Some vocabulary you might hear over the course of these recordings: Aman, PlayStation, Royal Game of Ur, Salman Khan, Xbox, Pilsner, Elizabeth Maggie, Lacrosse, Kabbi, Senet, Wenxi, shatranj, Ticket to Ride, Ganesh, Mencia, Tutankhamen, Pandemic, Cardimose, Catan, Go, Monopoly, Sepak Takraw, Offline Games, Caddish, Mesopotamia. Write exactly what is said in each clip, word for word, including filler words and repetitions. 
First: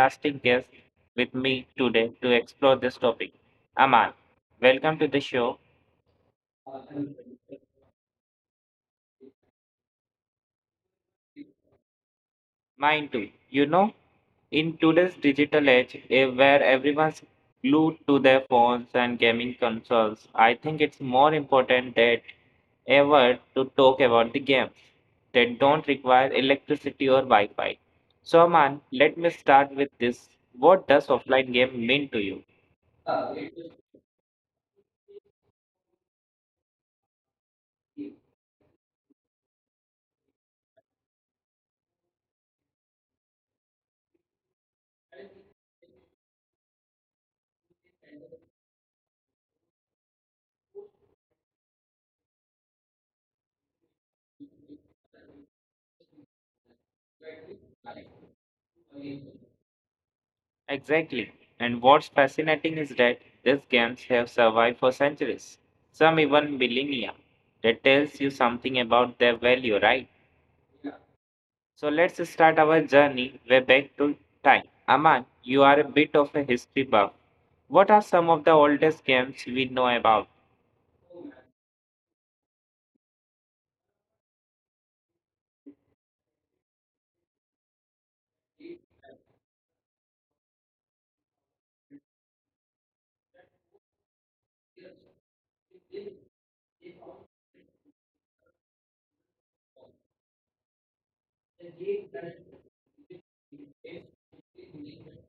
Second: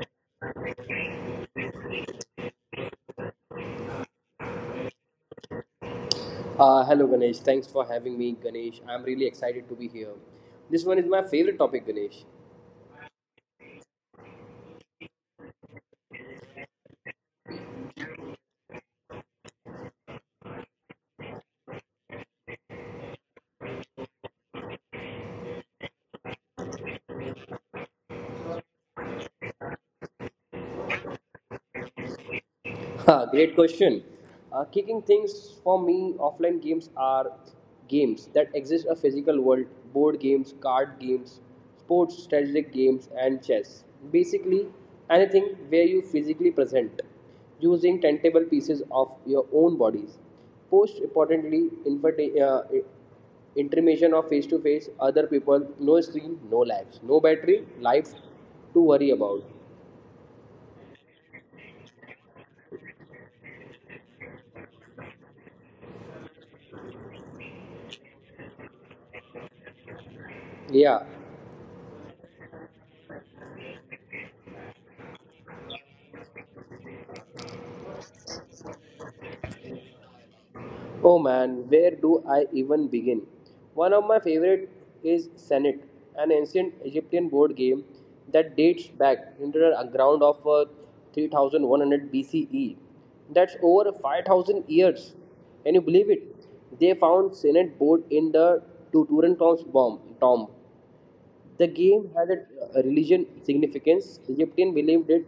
fantastic guest with me today to explore this topic. Aman, welcome to the show. Uh, hello, Ganesh. Thanks for having me, Ganesh. I'm really excited to be here. This one is my favorite topic, Ganesh. Mine too. You know, in today's digital age, eh, where everyone's glued to their phones and gaming consoles, I think it's more important than ever to talk about the games that don't require electricity or Wi Fi. So, Aman, let me start with this. What does offline game mean to you? Huh, great question. Uh, kicking things for me, offline games are games that exist a physical world, board games, card games, sports strategic games, and chess. Basically, anything where you physically present using tentable pieces of your own bodies. Post importantly, invita- uh, intermission of face to face, other people, no screen, no lags, no battery, life to worry about. Exactly. And what's fascinating is that these games have survived for centuries, some even millennia. That tells you something about their value, right? Yeah. So let's start our journey way back to time. Aman, you are a bit of a history buff. What are some of the oldest games we know about? Oh man, where do I even begin? One of my favorite is Senet, an ancient Egyptian board game that dates back into the ground of uh, three thousand one hundred B C E. That's over five thousand years. Can you believe it? They found Senet board in the Tutankhamen's bomb tomb. The game has a a religion significance. Egyptian believed it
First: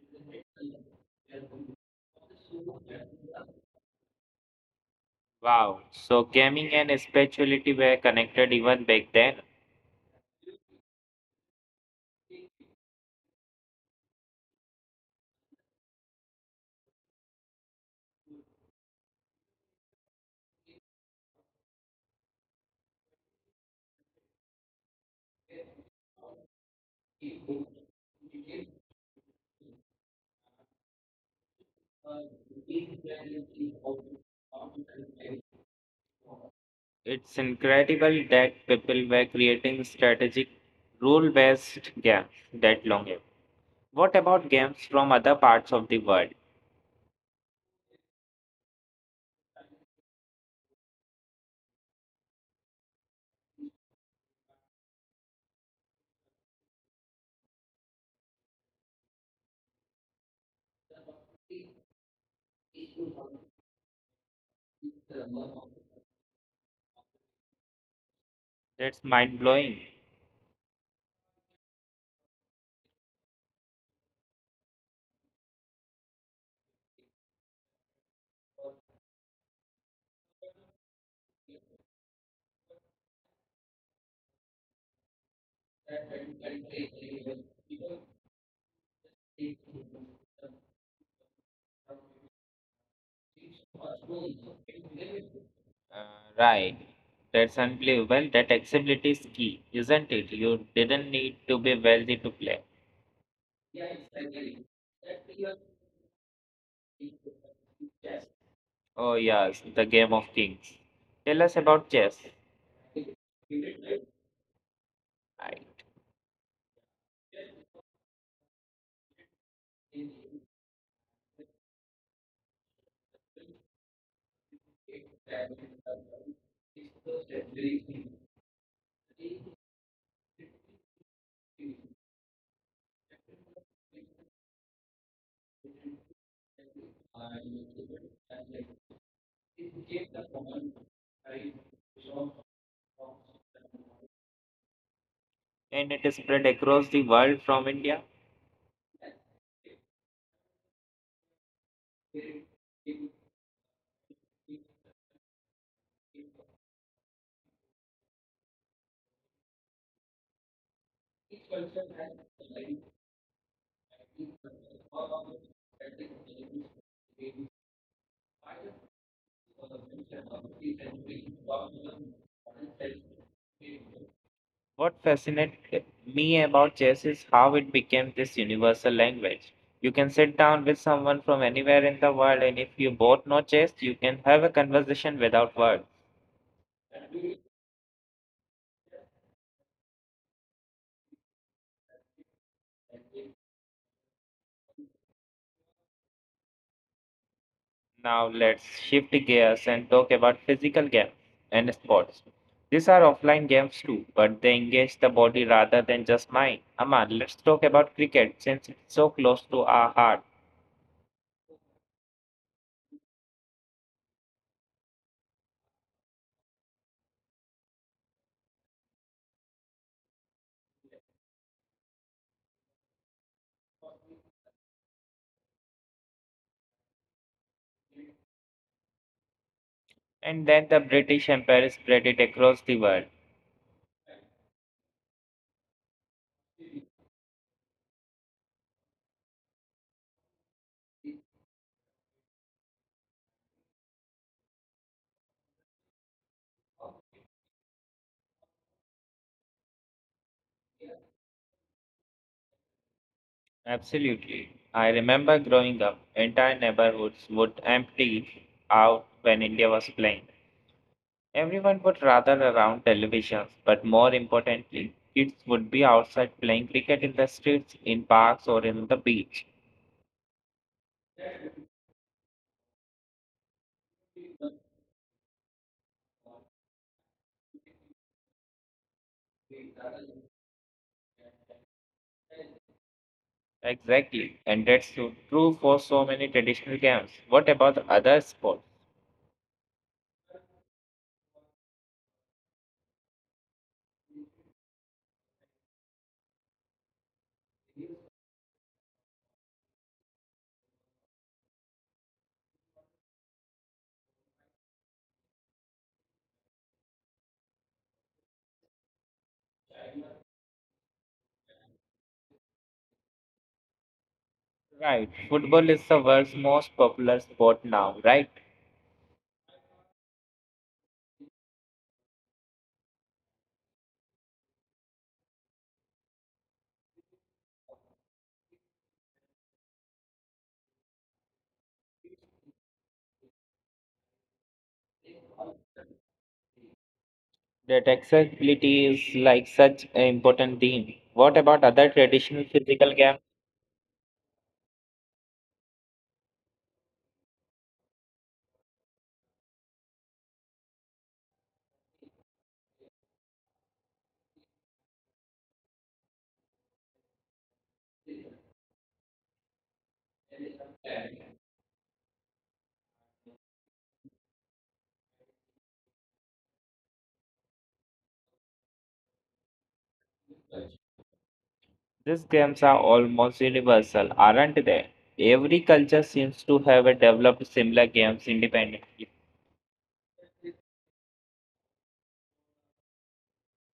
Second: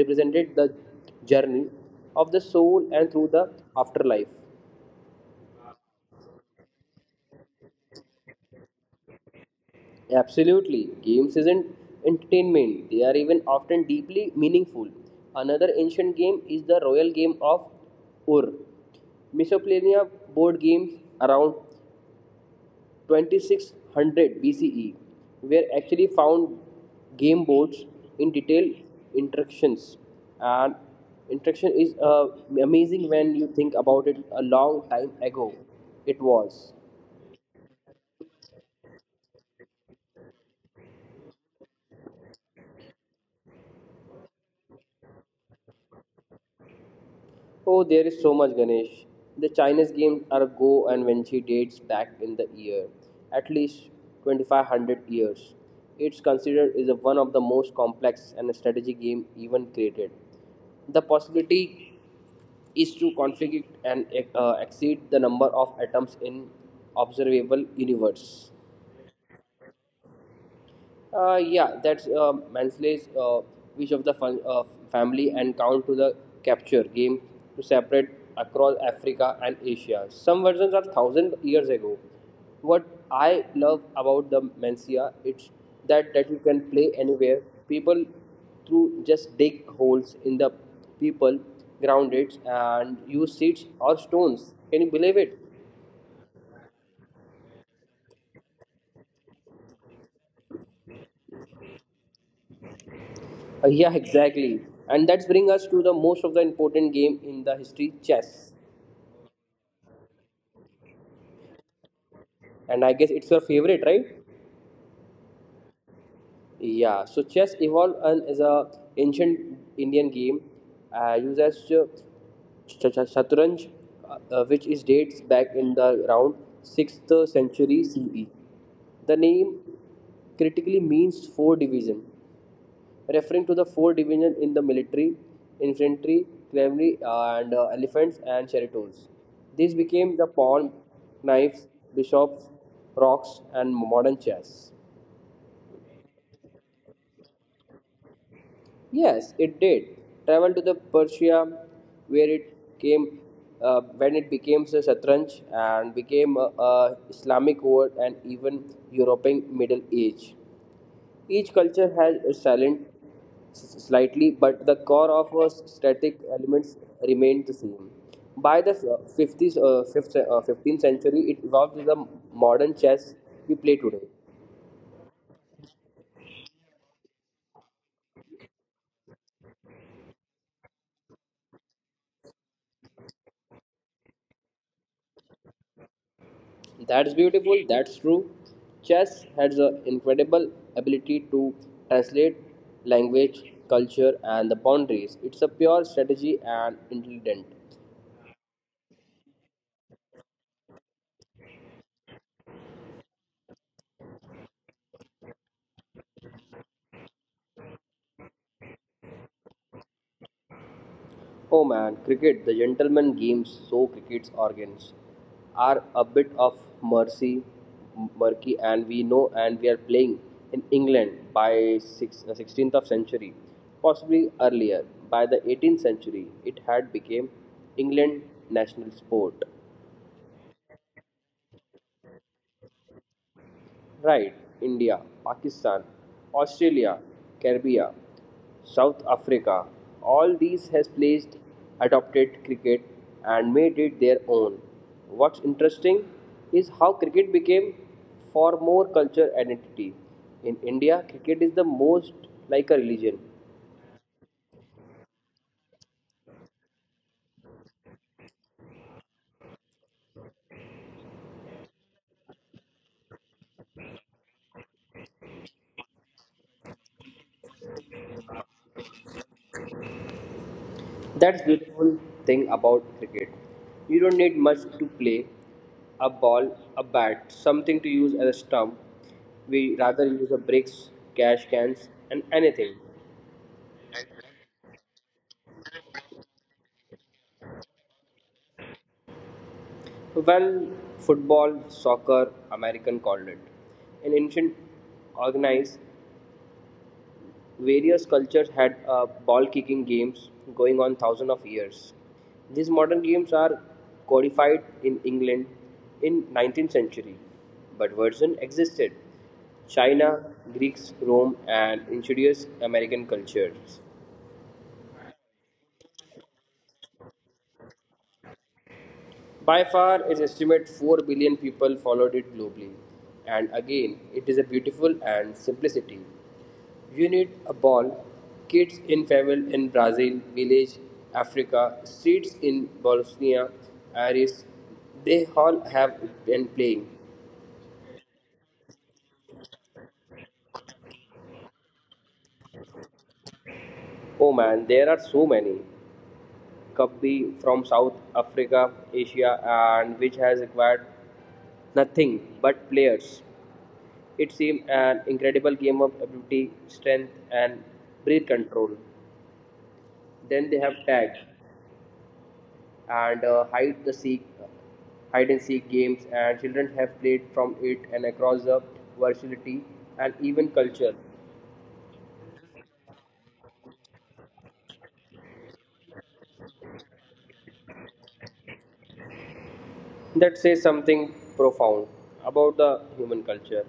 represented the journey of the soul and through the afterlife. Wow, so gaming and spirituality were connected even back then. Absolutely. Games isn't entertainment, they are even often deeply meaningful. Another ancient game is the royal game of Ur. Mesopotamia board games around twenty-six hundred B C E were actually found game boards in detailed instructions. And instruction is uh, amazing when you think about it a long time ago. It was. It's incredible that people were creating strategic rule based games that long ago. What about games from other parts of the world? Oh, there is so much, Ganesh. The Chinese games are a Go and Wenxi dates back in the year, at least twenty-five hundred years. It's considered is a- one of the most complex and strategy game even created. The possibility is to configure and uh, exceed the number of atoms in observable universe. That's mind blowing. Uh, yeah, that's uh, Mansley's uh, wish of the fun, uh, family and count to the capture game to separate across Africa and Asia. Some versions are thousand years ago. What I love about the Mencia it's that that you can play anywhere. People through just dig holes in the people, ground it, and use seeds or stones. Can you believe it? Uh, right. That's unbelievable. Well, that accessibility is key, isn't it? You didn't need to be wealthy to play. Uh, yeah, exactly. And that's bring us to the most of the important game in the history, chess. Oh, yes, the game of kings. Tell us about chess. And I guess it's your favorite, right? Right. Yeah. So chess evolved and is a ancient Indian game uh, used as uh, ch- ch- shatranj, uh, uh, which is dates back in the around sixth century C E. The name critically means four division, referring to the four division in the military, infantry, cavalry, and uh, elephants and chariots. These became the pawn, knives, bishops, rocks, and modern chess. And it is spread across the world from India. Yes, it did. Travel to the Persia, where it came, uh, when it became the Shatranj and became a, a Islamic world and even European Middle Age. Each culture has a silent s- slightly, but the core of uh, static elements remained the same. By the uh, fifties, uh, fifth, uh, fifteenth century, it evolved to the modern chess we play today. What fascinates me about chess is how it became this universal language. You can sit down with someone from anywhere in the world, and if you both know chess, you can have a conversation without words. That's beautiful, that's true. Chess has an incredible ability to translate language, culture, and the boundaries. It's a pure strategy and intelligent. Now let's shift gears and talk about physical games and sports. These are offline games too, but they engage the body rather than just mind. Aman, let's talk about cricket since it's so close to our heart. Oh man, cricket, the gentleman games, so cricket's organs are a bit of mercy, murky, and we know and we are playing in England by six, uh, sixteenth of century, possibly earlier. By the eighteenth century, it had become England national sport. And then the British Empire spread it across the world. Right, India, Pakistan, Australia, Caribbean, South Africa, all these has placed adopted cricket and made it their own. What's interesting is how cricket became for more culture identity. In India, cricket is the most like a religion. Absolutely. I remember growing up, entire neighborhoods would empty out when India was playing. Everyone would rather around televisions, but more importantly, kids would be outside playing cricket in the streets, in parks, or in the beach. That's beautiful thing about cricket. You don't need much to play a ball, a bat, something to use as a stump. We rather use a bricks, cash cans, and anything. Exactly, and that's so true for so many traditional games. What about the other sports? Well, football, soccer, American called it. In ancient organized various cultures had uh, ball kicking games going on thousands of years. These modern games are codified in England in nineteenth century, but version existed China, Greeks, Rome, and insidious American cultures. Right, football is the world's most popular sport now, right? By far, it's estimated 4 billion people followed it globally. And again, it is a beautiful and simplicity. You need a ball. Kids in favel in Brazil, village, Africa, streets in Bosnia, Iris, they all have been playing. That accessibility is like such an important theme. What about other traditional physical games? Oh man, there are so many. Kabbi from South Africa, Asia, and which has acquired nothing but players. It seemed an incredible game of ability, strength, and breath control. Then they have tag and uh, hide the seek, hide and seek games, and children have played from it and across the versatility and even culture. These games are almost universal, aren't they? Every culture seems to have a developed similar games independently. That says something profound about the human culture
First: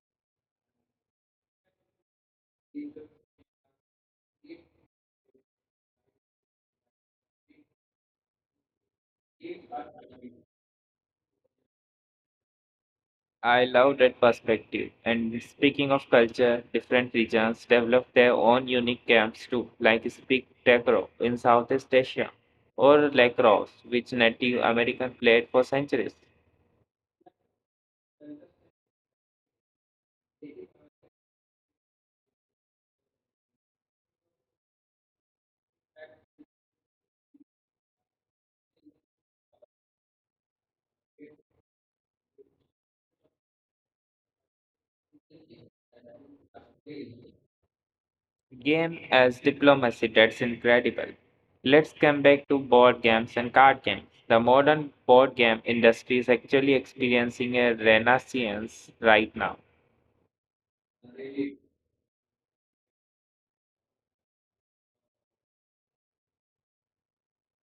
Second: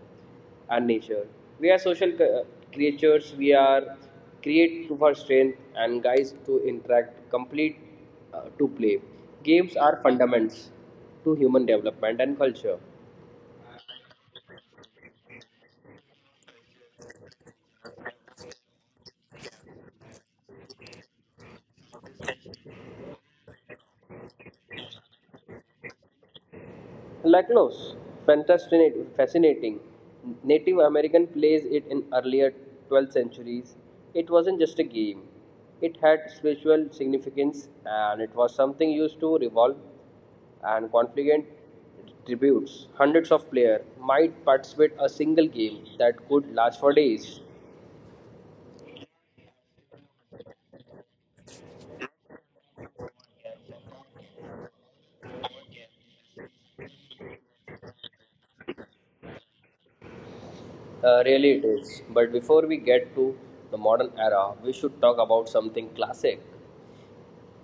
and nature. We are social c- creatures. We are create to for strength and guys to interact, complete uh, to play. Games are fundamentals to human development and culture. I love that perspective. And speaking of culture, different regions develop their own unique games too, like Speak Takraw in Southeast Asia or Lacrosse, which Native Americans played for centuries. Lacrosse, fascinating. Native American plays it in earlier twelfth centuries. It wasn't just a game. It had spiritual significance and it was something used to revolve and conflict tributes. Hundreds of players might participate a single game that could last for days. Game as diplomacy, that's incredible. Let's come back to board games and card games. The modern board game industry is actually experiencing a renaissance right now. Uh, really it is. But before we get to the modern era, we should talk about something classic.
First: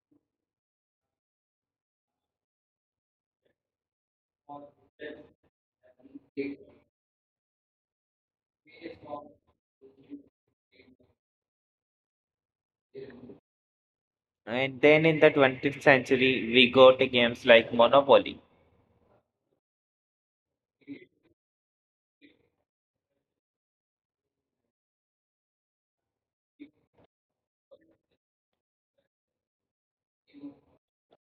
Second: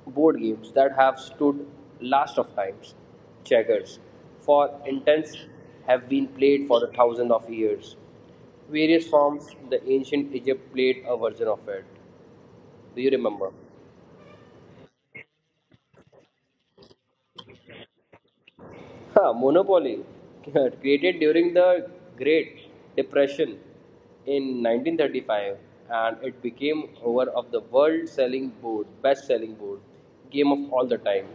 Board games that have stood last of times, checkers, for intents have been played for the thousands of years. Various forms, the ancient Egypt played a version of it. Do you remember? And then in the twentieth century, we got games like Monopoly. Ha, Monopoly, created during the Great Depression in nineteen thirty-five, and it became one of the world-selling board, best-selling board game of all the time.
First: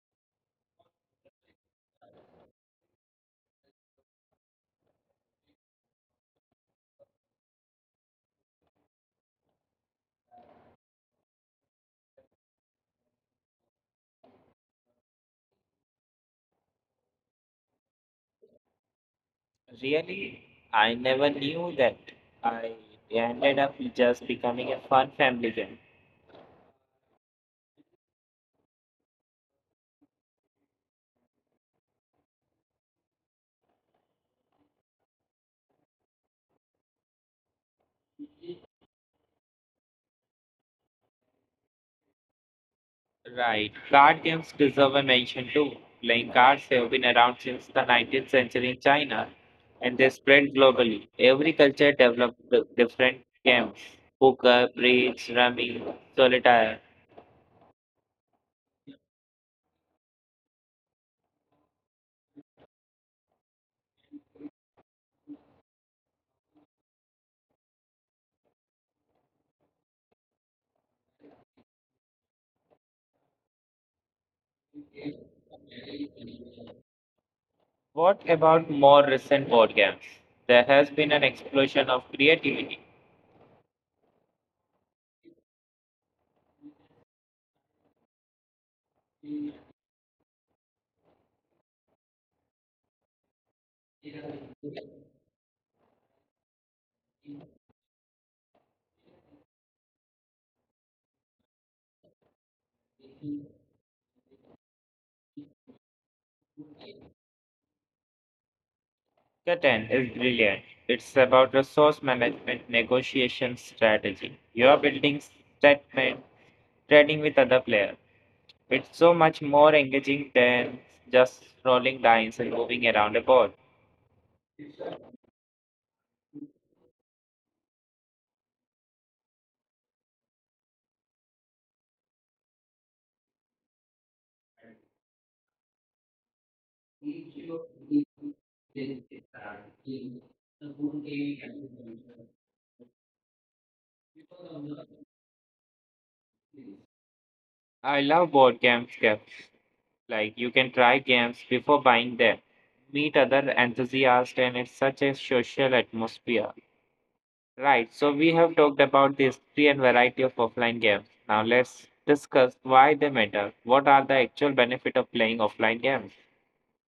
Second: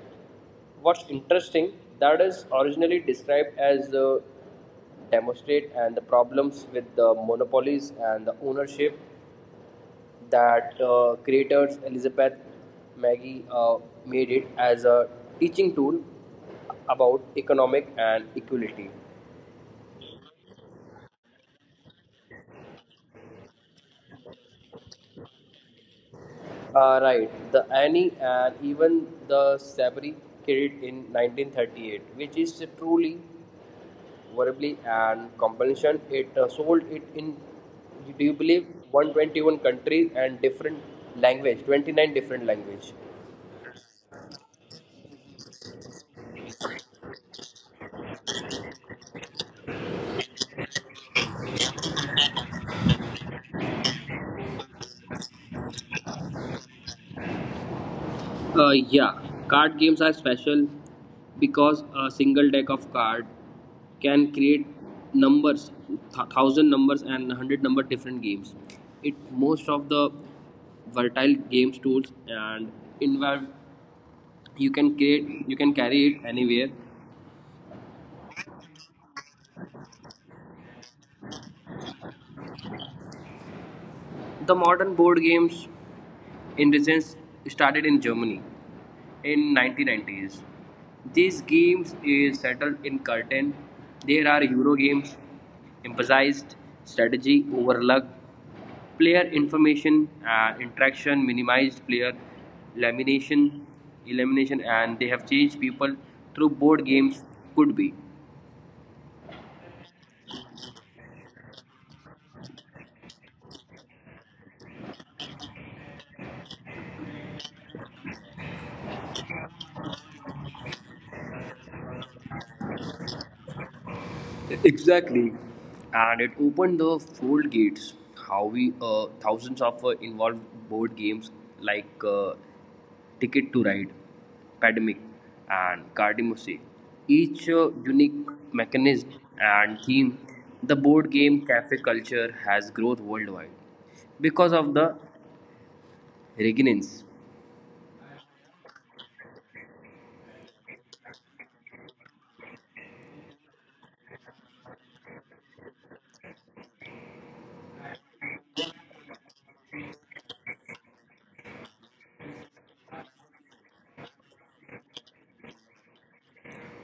What's interesting, that is originally described as the demonstrate and the problems with the monopolies and the ownership that uh, creators Elizabeth Maggie uh, made it as a teaching tool about economic and equality. Really, I never knew that. I ended up just becoming a fun family game. Uh, right, the Annie and even the Sabri carried in nineteen thirty-eight, which is truly variably and compensation, it uh, sold it in, do you believe, one hundred twenty-one countries and different language, twenty-nine different language. Right. Card games deserve a mention too. Playing cards have been around since the nineteenth century in China, and they spread globally. Every culture developed d- different games, poker, bridge, rummy, solitaire. Uh, yeah, card games are special because a single deck of card can create numbers, th- thousand numbers and hundred number different games. It most of the versatile games tools and involve you can create you can carry it anywhere. What about more recent board games? There has been an explosion of creativity. The modern board games in recent, started in Germany in nineteen nineties. These games is settled in curtain. There are Euro games, emphasized strategy over luck, player information and interaction, minimized player elimination, elimination, and they have changed people through board games could be. Catan is brilliant. It's about resource management, negotiation strategy. You are building statement, trading with other players. It's so much more engaging than just scrolling lines and moving around a board. Exactly. And it opened the fold gates. How we uh, thousands of uh, involved board games like uh, Ticket to Ride, Pandemic, and Cardimose. Each uh, unique mechanism and theme, the board game cafe culture has growth worldwide because of the regnance. I love board games, games. Like you can try games before buying them, meet other enthusiasts, and it's such a social atmosphere. Right, so we have talked about the history and variety of offline games. Now let's discuss why they matter. What are the actual benefit of playing offline games?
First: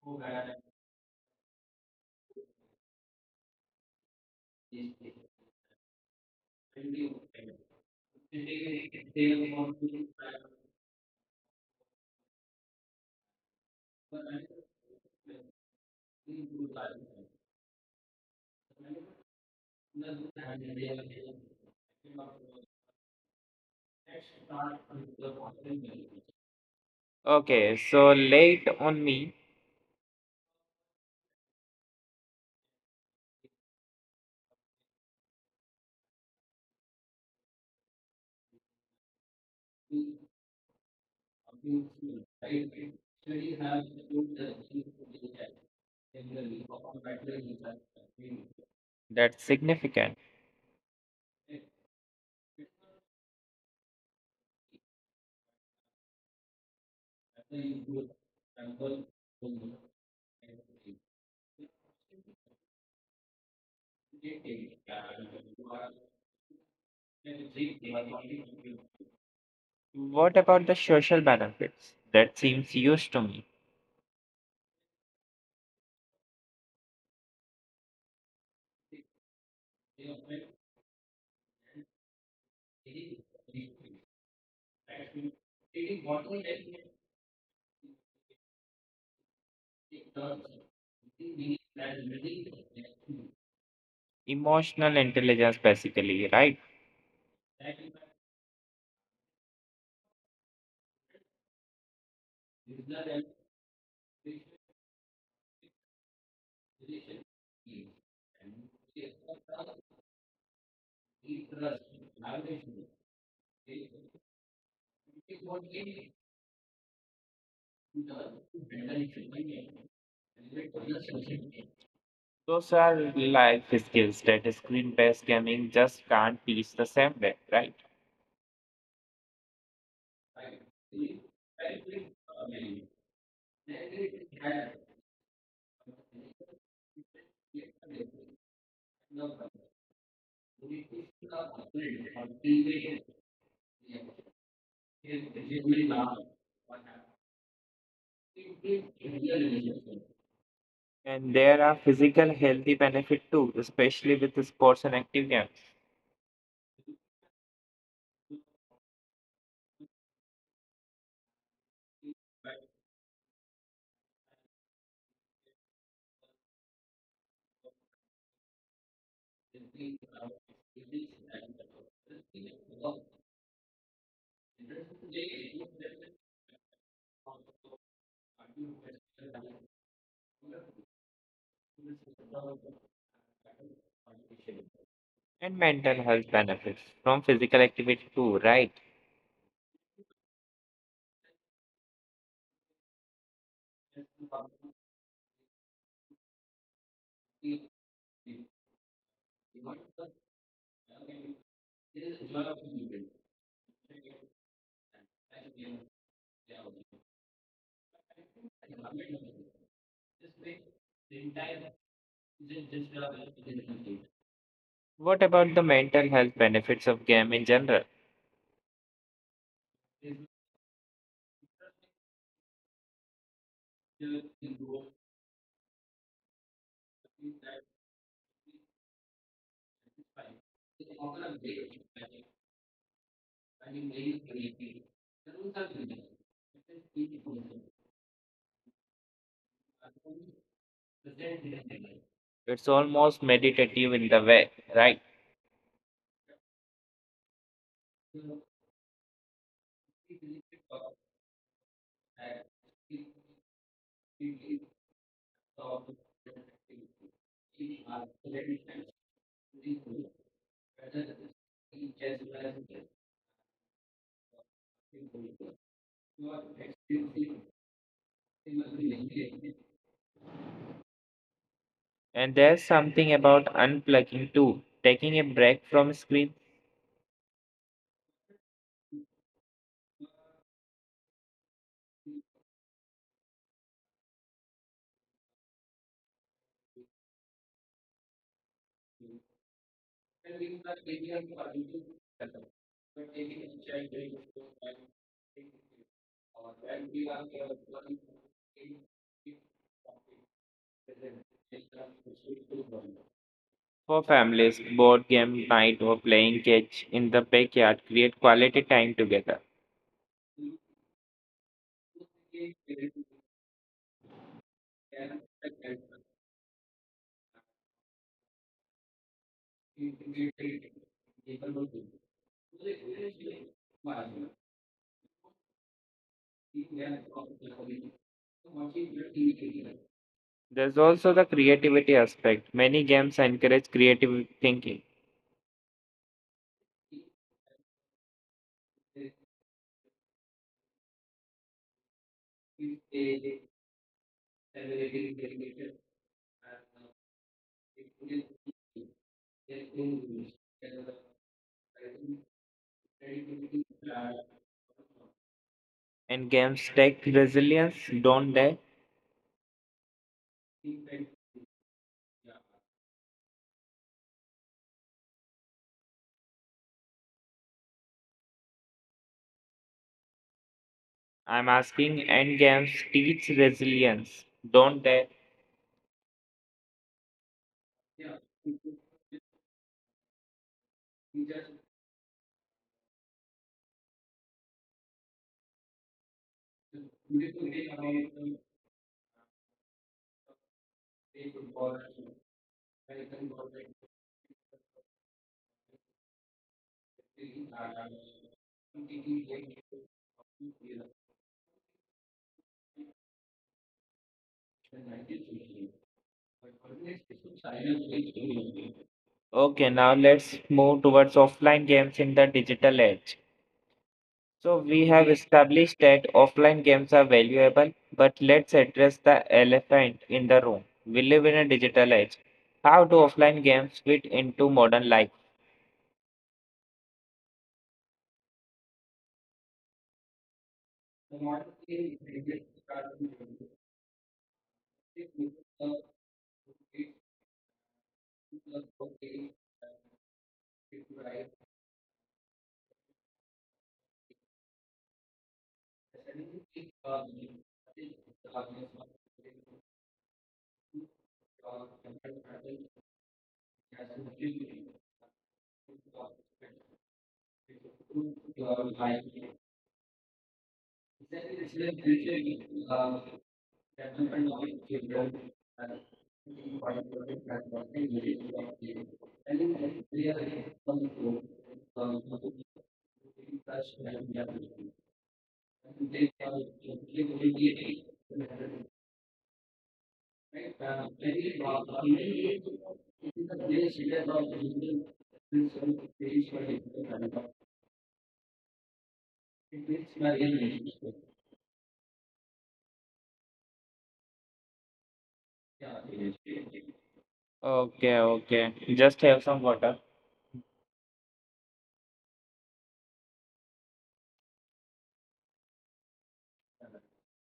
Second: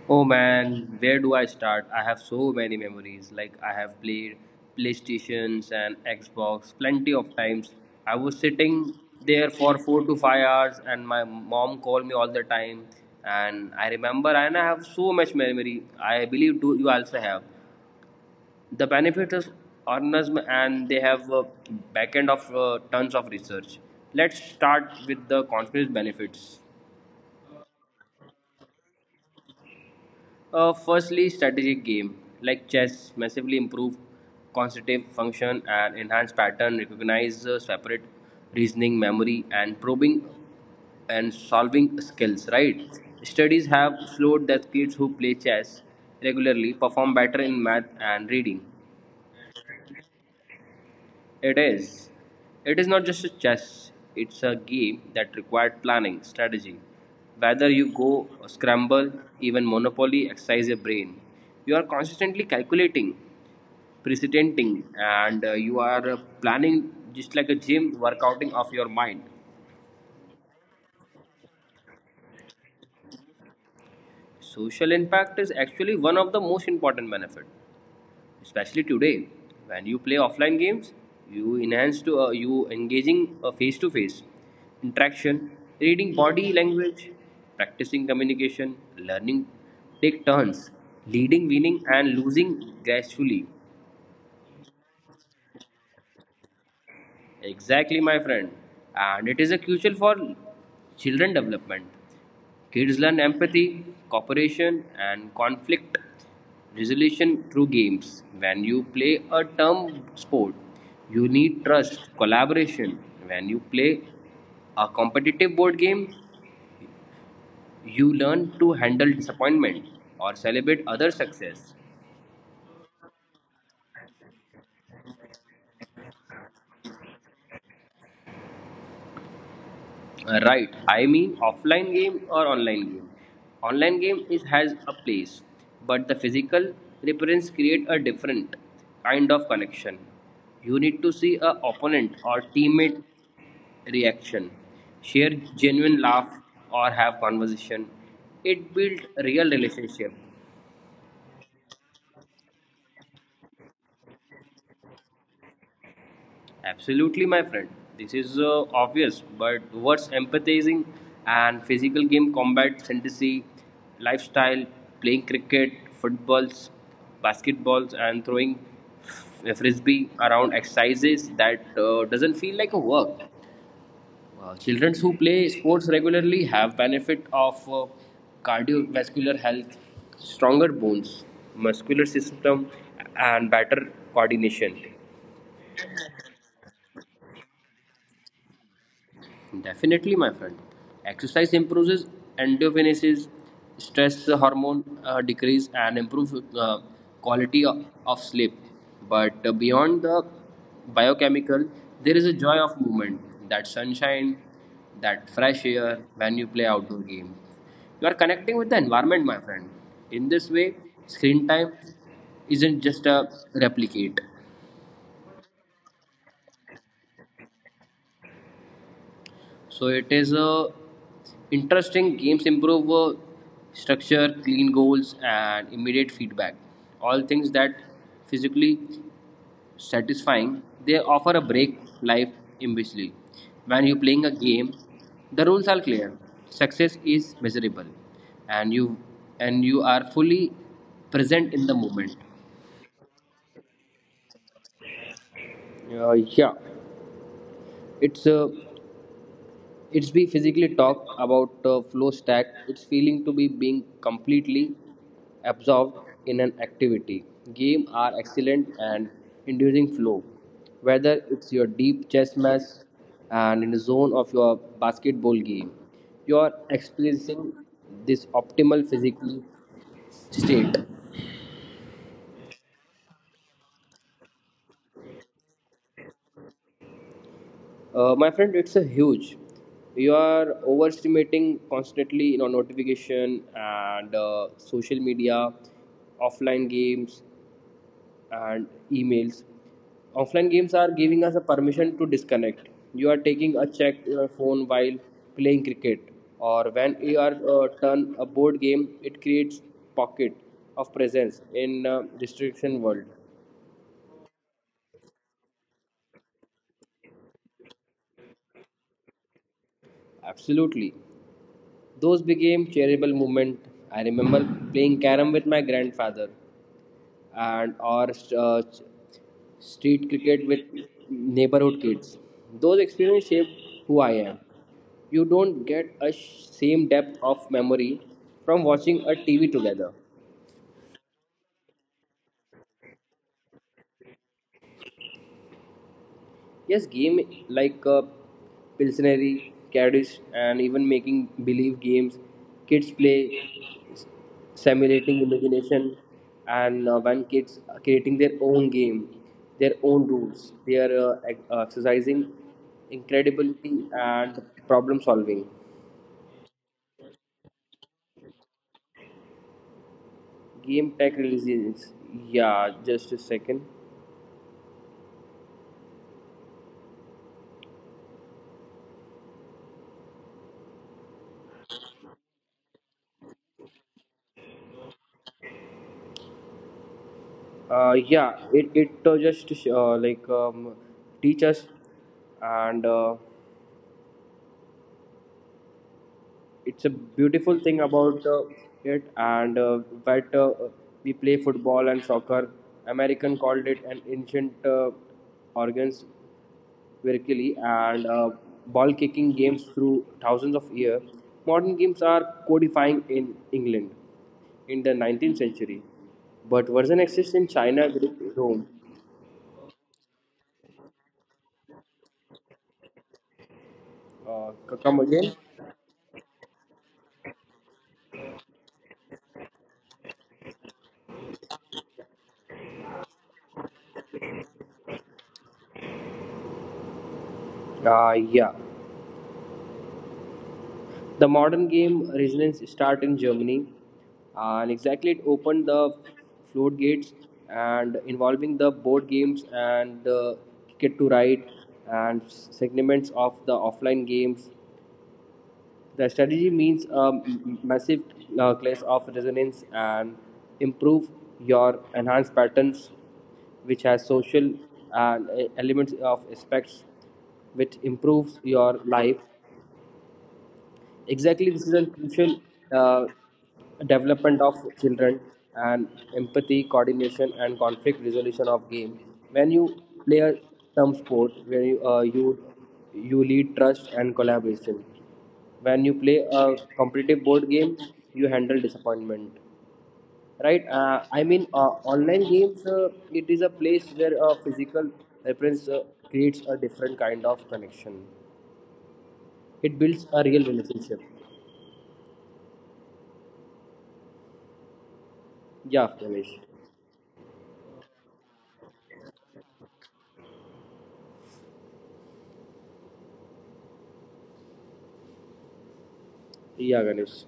Oh man, where do I start? I have so many memories. Like I have played PlayStations and Xbox plenty of times. I was sitting there for four to five hours and my mom called me all the time and I remember and I have so much memory. I believe do you also have. The benefit is organism and they have a back end of uh, tons of research. Let's start with the conference benefits. Okay, so late on me, Uh, firstly, strategic game like chess massively improve cognitive function and enhance pattern, recognize uh, separate reasoning, memory, and probing and solving skills. Right? Studies have showed that kids who play chess regularly perform better in math and reading. that's significant. It is. It is not just a chess, it's a game that required planning, strategy. Whether you go or scramble, even Monopoly exercise your brain. You are constantly calculating, precedenting, and uh, you are uh, planning just like a gym workouting of your mind. What about the social benefits? That seems huge to me. Social impact is actually one of the most important benefits. Especially today when you play offline games you enhance to uh, you engaging a face to face interaction reading body language practicing communication learning take turns leading winning and losing gracefully. Emotional intelligence, basically, right? Exactly, my friend. And it is a crucial for children development. Kids learn empathy, cooperation, and conflict resolution through games. When you play a term sport, you need trust, collaboration. When you play a competitive board game, you learn to handle disappointment or celebrate other success. Those are life skills that screen based gaming just can't teach the same way, right? Uh, Right. I mean offline game or online game. Online game is has a place, but the physical reference create a different kind of connection. You need to see a opponent or teammate reaction, share genuine laugh or have conversation. It build real relationship. And there are physical healthy benefits too, especially with the sports and active games, Absolutely, my friend. This is uh, obvious, but what's empathizing and physical game combat, fantasy, lifestyle, playing cricket, footballs, basketballs, and throwing f- frisbee around exercises that uh, doesn't feel like a work. Uh, children who play sports regularly have benefit of uh, cardiovascular health, stronger bones, muscular system, and better coordination. and mental health benefits from physical activity too, right? Definitely, my friend. Exercise improves endorphins, stress hormone uh, decrease, and improves uh, quality of, of sleep. But uh, beyond the biochemical, there is a joy of movement, that sunshine, that fresh air when you play outdoor game. You are connecting with the environment, my friend. In this way, screen time isn't just a replicate. What about the mental health benefits of game in general? So it is a interesting games improve uh, structure, clean goals, and immediate feedback. All things that physically satisfying. They offer a break life imbecilely. When you're playing a game, the rules are clear. Success is measurable, and you and you are fully present in the moment. It's almost meditative in the way, right? Uh, yeah, it's a it's be physically talk about uh, flow stack it's feeling to be being completely absorbed in an activity game are excellent and inducing flow whether it's your deep chess match and in the zone of your basketball game you are experiencing this optimal physical state. And there's something about unplugging too, taking a break from screen. Uh, my friend, it's a huge. You are overestimating constantly in our notification and uh, social media, offline games and emails. Offline games are giving us a permission to disconnect. You are taking a check to your phone while playing cricket, or when you are uh, turn a board game, it creates pocket of presence in uh, distraction world. For families, board game night or playing catch in the backyard create quality time together. Absolutely, those became charitable movement. I remember playing carom with my grandfather, and or uh, street cricket with neighborhood kids. Those experiences shaped who I am. You don't get a sh- same depth of memory from watching a T V together. There's also the creativity aspect. Many games encourage creative thinking, Yes, game like uh, Pilsneri, Caddish, and even making believe games. Kids play s- simulating imagination, and uh, when kids are creating their own game, their own rules, they are uh, ex- uh, exercising incredibility and problem solving. and games take resilience, don't they? Game tech releases. Yeah, just a second. I'm asking, and games teach resilience, don't they? Uh, yeah, it it uh, just uh, like um, teach us and. Uh, it's a beautiful thing about uh, it and uh, that uh, we play football and soccer. American called it an ancient uh, organs vertically and uh, ball kicking games through thousands of years. Modern games are codifying in England in the nineteenth century, but version exists in China, Greek, Rome. Okay, now let's move towards offline games in the digital age. uh, So c- we Come have again. established that offline games are valuable, but let's address the elephant in the room. We live in a digital age. How do offline games fit into modern life? Uh, yeah, the modern game resonance started in Germany, and exactly it opened the floodgates and involving the board games and uh, Ticket to Ride and segments of the offline games. The strategy means a m- massive uh, class of resonance and improve your enhanced patterns, which has social and uh, e, elements of aspects, which improves your life. Exactly, this is a crucial uh, development of children and empathy coordination and conflict resolution of game. When you play a term sport where you uh, you you lead trust and collaboration, when you play a competitive board game you handle disappointment, right. uh, I mean, uh, online games, uh, it is a place where a physical reference uh, creates a different kind of connection. It builds a real relationship. Yeah, Ganesh. Okay, okay. Just have some water. Yeah, Ganesh.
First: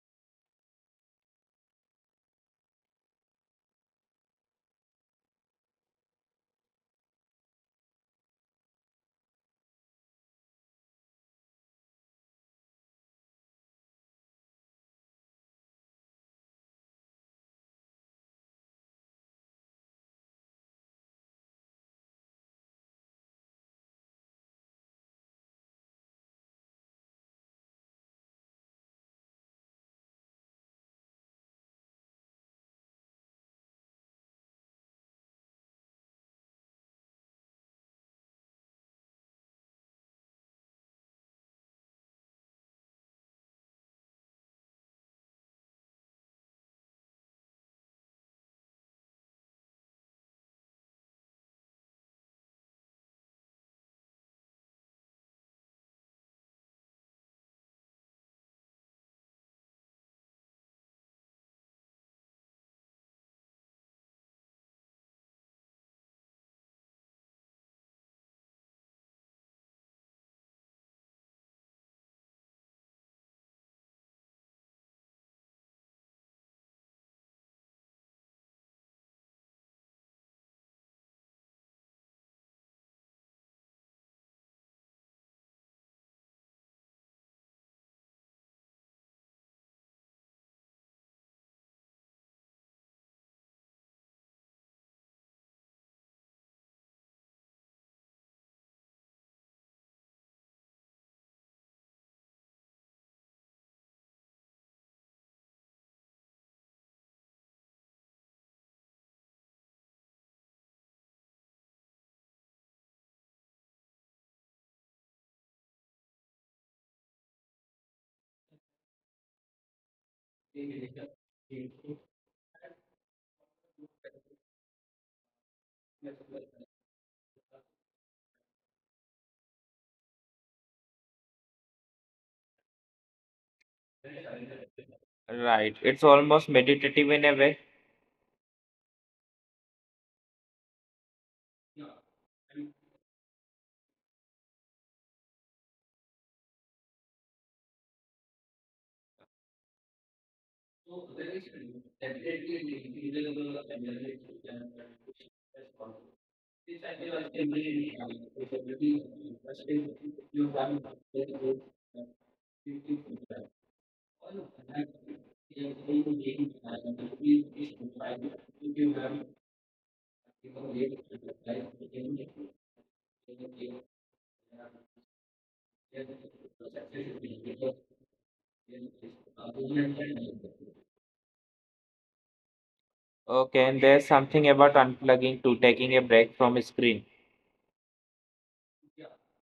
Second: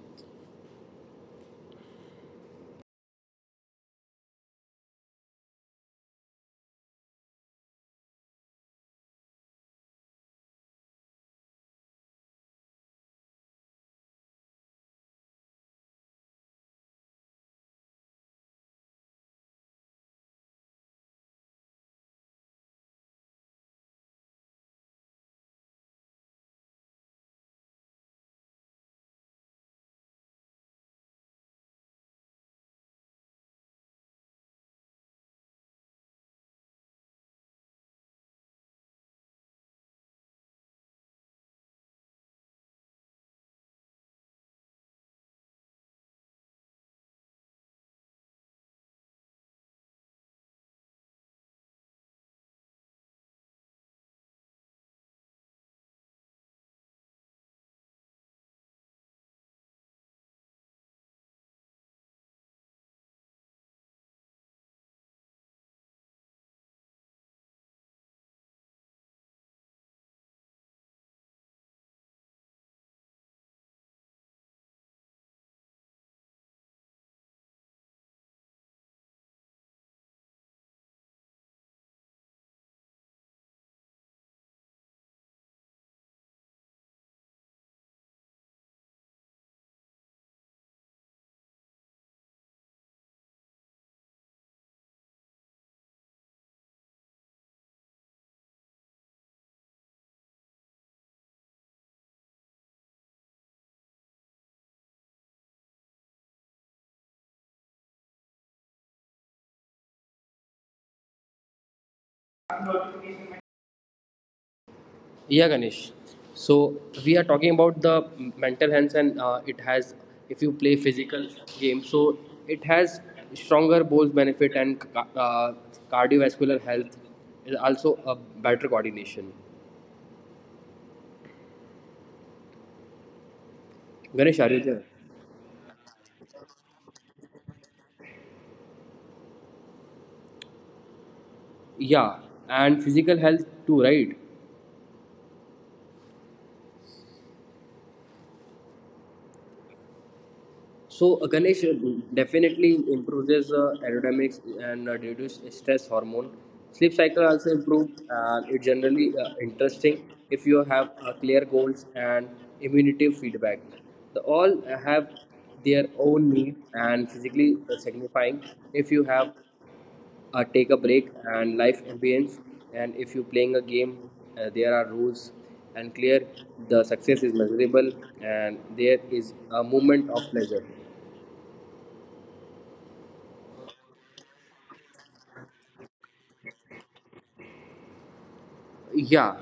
Yeah, Ganesh. So we are talking about the mental health, and uh, it has, if you play physical games, so it has stronger bones benefit and ca- uh, cardiovascular health is also a better coordination. Ganesh, are you there? Right. It's almost meditative in a way. Yeah, and physical health too, right? So uh, Ganesh, uh, definitely improves uh, aerodynamics and uh, reduce stress hormone. Sleep cycle also improve. Uh, it's generally uh, interesting if you have uh, clear goals and immunity feedback. The all uh, have their own need and physically uh, signifying if you have uh, take a break and life ambience, and if you playing a game uh, there are rules and clear, the success is measurable and there is a moment of pleasure. Okay, and there's something about unplugging to taking a break from a screen. Yeah,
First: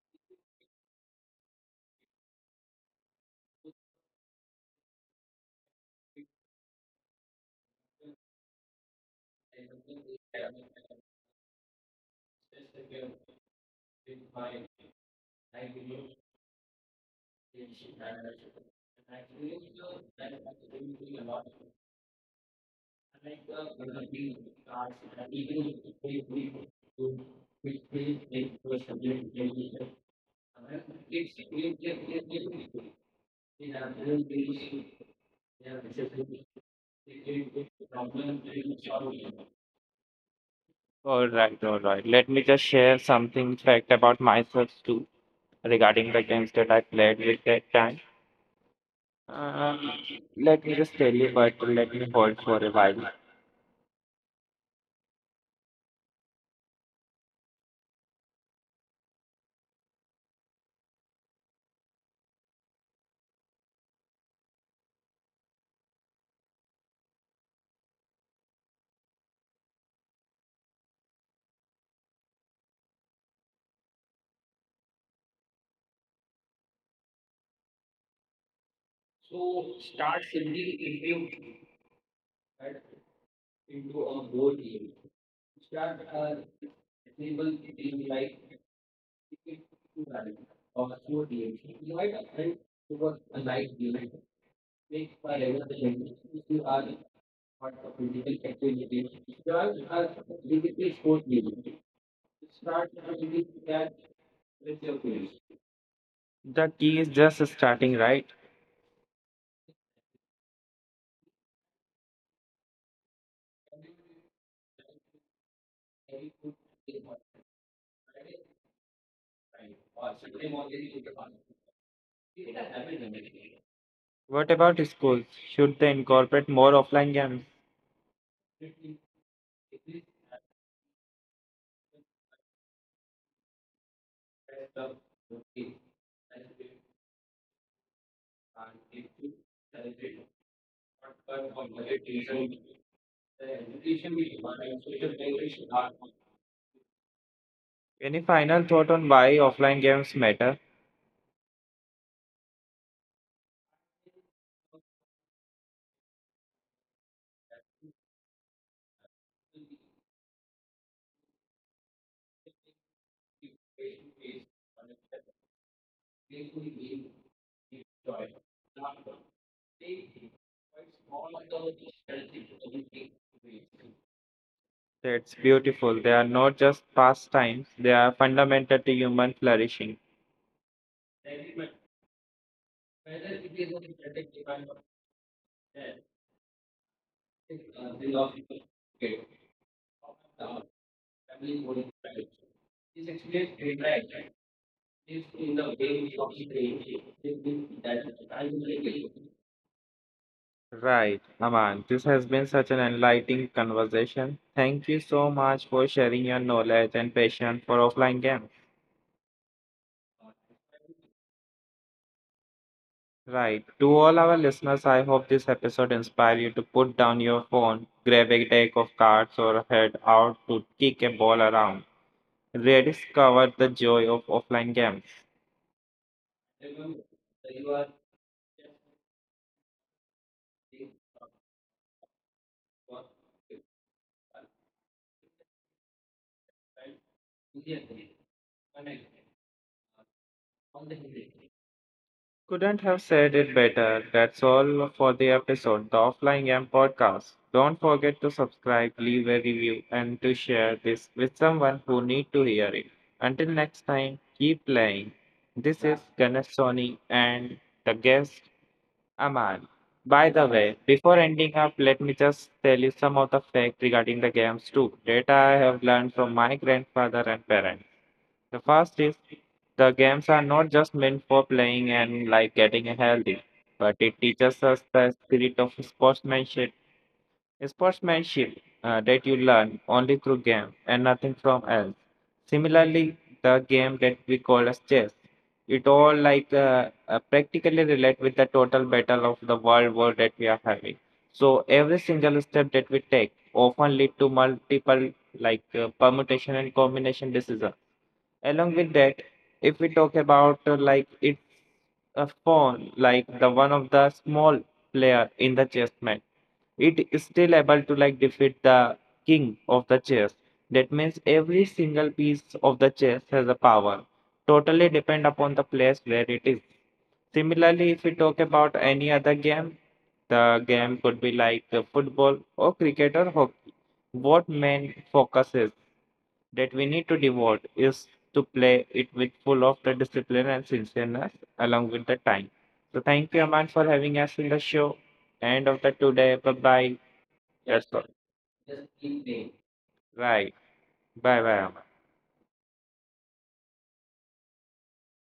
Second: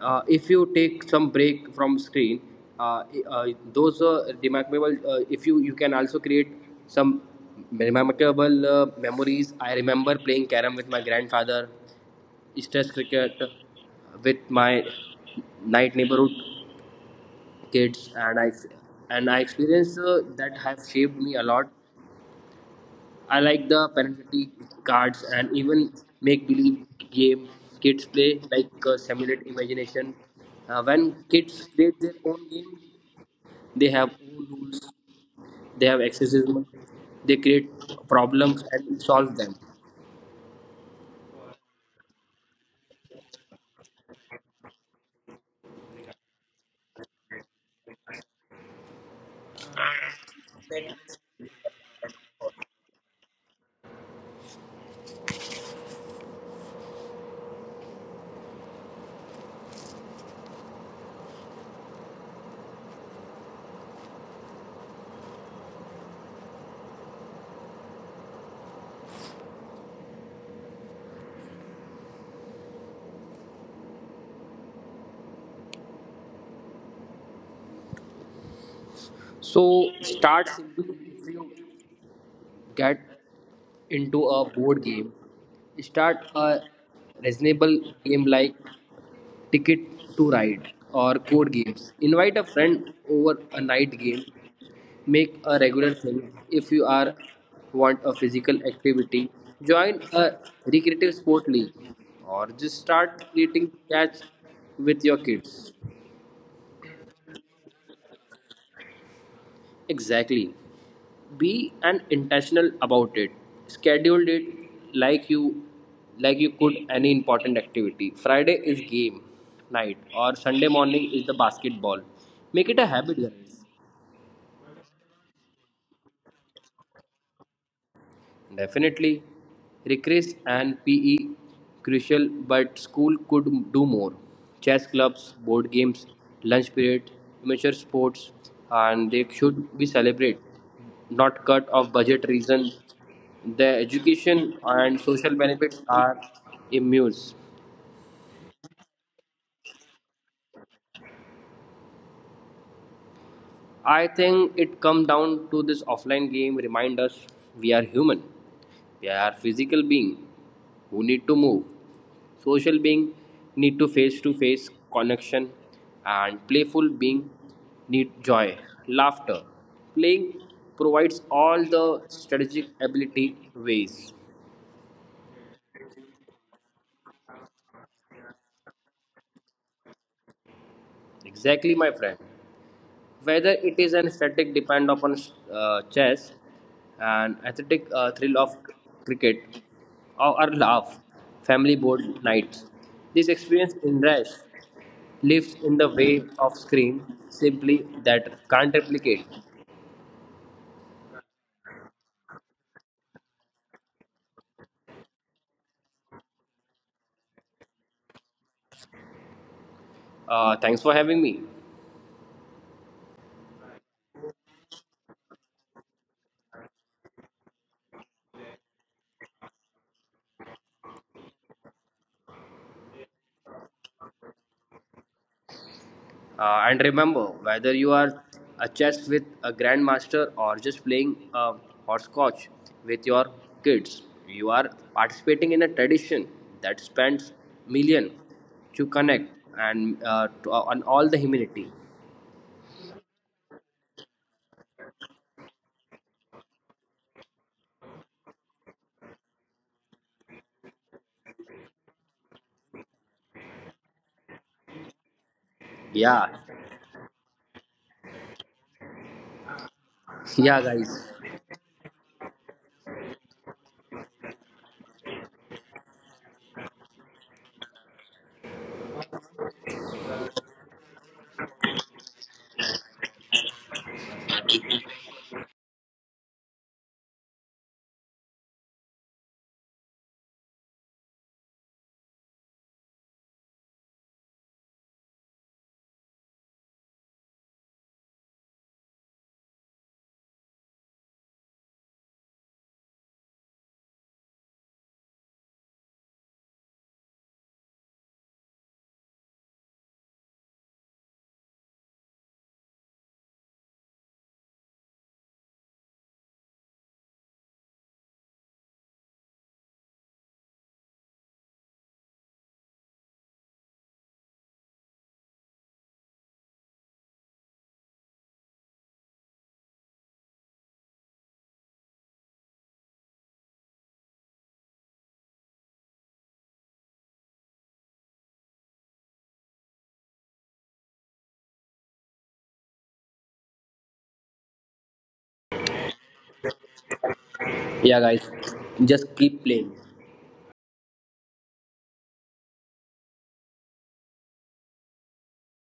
uh, if you take some break from screen, uh, uh, those uh, remarkable. Uh, if you you can also create some remarkable uh, memories. I remember playing carom with my grandfather, stress cricket with my night neighborhood kids, and I and I experienced uh, that have shaped me a lot. I like the penalty cards and even make believe game kids play, like uh, simulate imagination. Uh, when kids play their own game, they have own rules, they have exorcism, they create problems and solve them. All right, all right. Let me just share something fact about myself too regarding the games that I played with that time. Um, Let me just tell you, but let me hold for a while. So start simple if you get into a board game. Start a reasonable game like Ticket to Ride or Code Games. Invite a friend over a night game. Make a regular thing. If you are want a physical activity, join a recreative sport league or just start creating catch with your kids. The key is just starting, right? Exactly. Be an intentional about it. Schedule it like you like you could any important activity. Friday is game night or Sunday morning is the basketball. Make it a habit, guys. What about schools? Should they incorporate more offline games? Definitely, recess and P E crucial, but school could do more. Chess clubs, board games, lunch period, amateur sports, and they should be celebrated, not cut off budget reason. The education and social benefits are immense. Any final thought on why offline games matter? I think it comes down to this: offline game remind us we are human. We are physical being who need to move. Social being need to face to face connection, and playful being need joy, laughter. Playing provides all the strategic ability ways. That's beautiful. They are not just pastimes, they are fundamental to human flourishing. Exactly, my friend. Whether it is an aesthetic depend upon uh, chess, an aesthetic uh, thrill of cricket, or, or laugh, family board nights, this experience in rush lives in the way of screen simply that can't replicate. Right, Aman. This has been such an enlightening conversation. Thank you so much for sharing your knowledge and passion for offline games. Uh, thanks for having me. Right. To all our listeners, I hope this episode inspired you to put down your phone, grab a deck of cards, or head out to kick a ball around. Rediscover the joy of offline games. Uh, and remember, whether you are a chess with a grandmaster or just playing a horsecoach with your kids, you are participating in a tradition that spends million to connect and uh, to, uh, on all the humanity. Couldn't have said it better. That's all for the episode, the Offline Game Podcast. Don't forget to subscribe, leave a review, and to share this with someone who need to hear it. Until next time, keep playing. This is Yeah, Ganesh Soni and the guest Aman, by the yeah, way, guys, before ending up, let me just tell you some of the facts regarding the games too. Data I have learned from my grandfather and parents. The first is the games are not just meant for playing and like getting healthy, but it teaches us the spirit of sportsmanship sportsmanship uh, that you learn only through game and nothing from else. Similarly, the game that we call as chess, it all like uh, uh, practically relate with the total battle of the world war that we are having. So every single step that we take often lead to multiple like uh, permutation and combination decisions. Along with that, if we talk about uh, like it's a pawn, like the one of the small player in the chess match, it is still able to like defeat the king of the chess. That means every single piece of the chess has a power. Totally depend upon the place where it is. Similarly, if we talk about any other game, the game could be like uh, football or cricket or hockey. What main focus is that we need to devote is to play it with full of the discipline and sincereness along with the time. So thank you, Aman, for having us in the show. End of the today. Bye bye. Yes, sir. yeah, guys, just keep playing. Right. Bye bye.